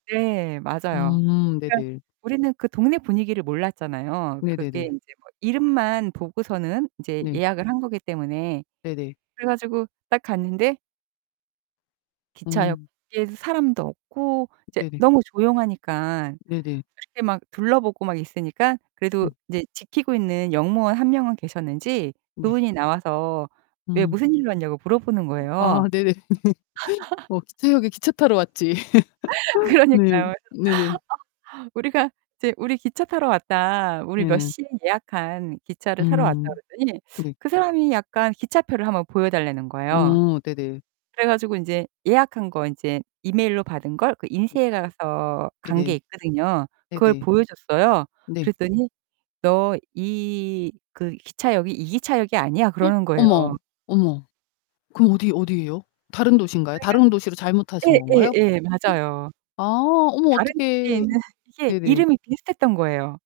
네. 맞아요. 음 그니까 네네. 우리는 그 동네 분위기를 몰랐잖아요. 그게 네네네. 인제 뭐 이름만 보고서는 이제 네. 예약을 한 거기 때문에. 네네. 그래 가지고 딱 갔는데 음. 기차역에 사람도 없고 이제 네네. 너무 조용하니까 네네. 이렇게 막 둘러보고 막 있으니까 그래도 음. 이제 지키고 있는 역무원 1 명은 계셨는지 네. 그분이 나와서 왜 음. 무슨 일로 왔냐고 물어보는 거예요. 아 네네네. 뭐 기차역에 기차 타러 왔지. 네. 그러니까요. 그래서 네네. 어 우리가 이제 "우리 기차 타러 왔다. 우리 몇 네네. 시에 예약한 기차를 타러 왔다." 음. 그랬더니 네. 그 사람이 약간 기차표를 한번 보여 달라는 거예요. 어 네네. 그래 가지고 인제 예약한 거 인제 이메일로 받은 걸 그 인쇄해 가서 간 게 네네. 있거든요. 그걸 네네. 보여줬어요. 네. 그랬더니 "너 이 그 기차역이 이 기차역이 아니야." 그러는 거예요. 어머, 어머. 그럼 어디 어디예요? 다른 도시인가요? 그러니까 다른 도시로 잘못 타신 예, 예, 건가요? 예. 맞아요. 아 어머 다른 도시에 어떡해. 있는 이게 네네. 이름이 비슷했던 거예요.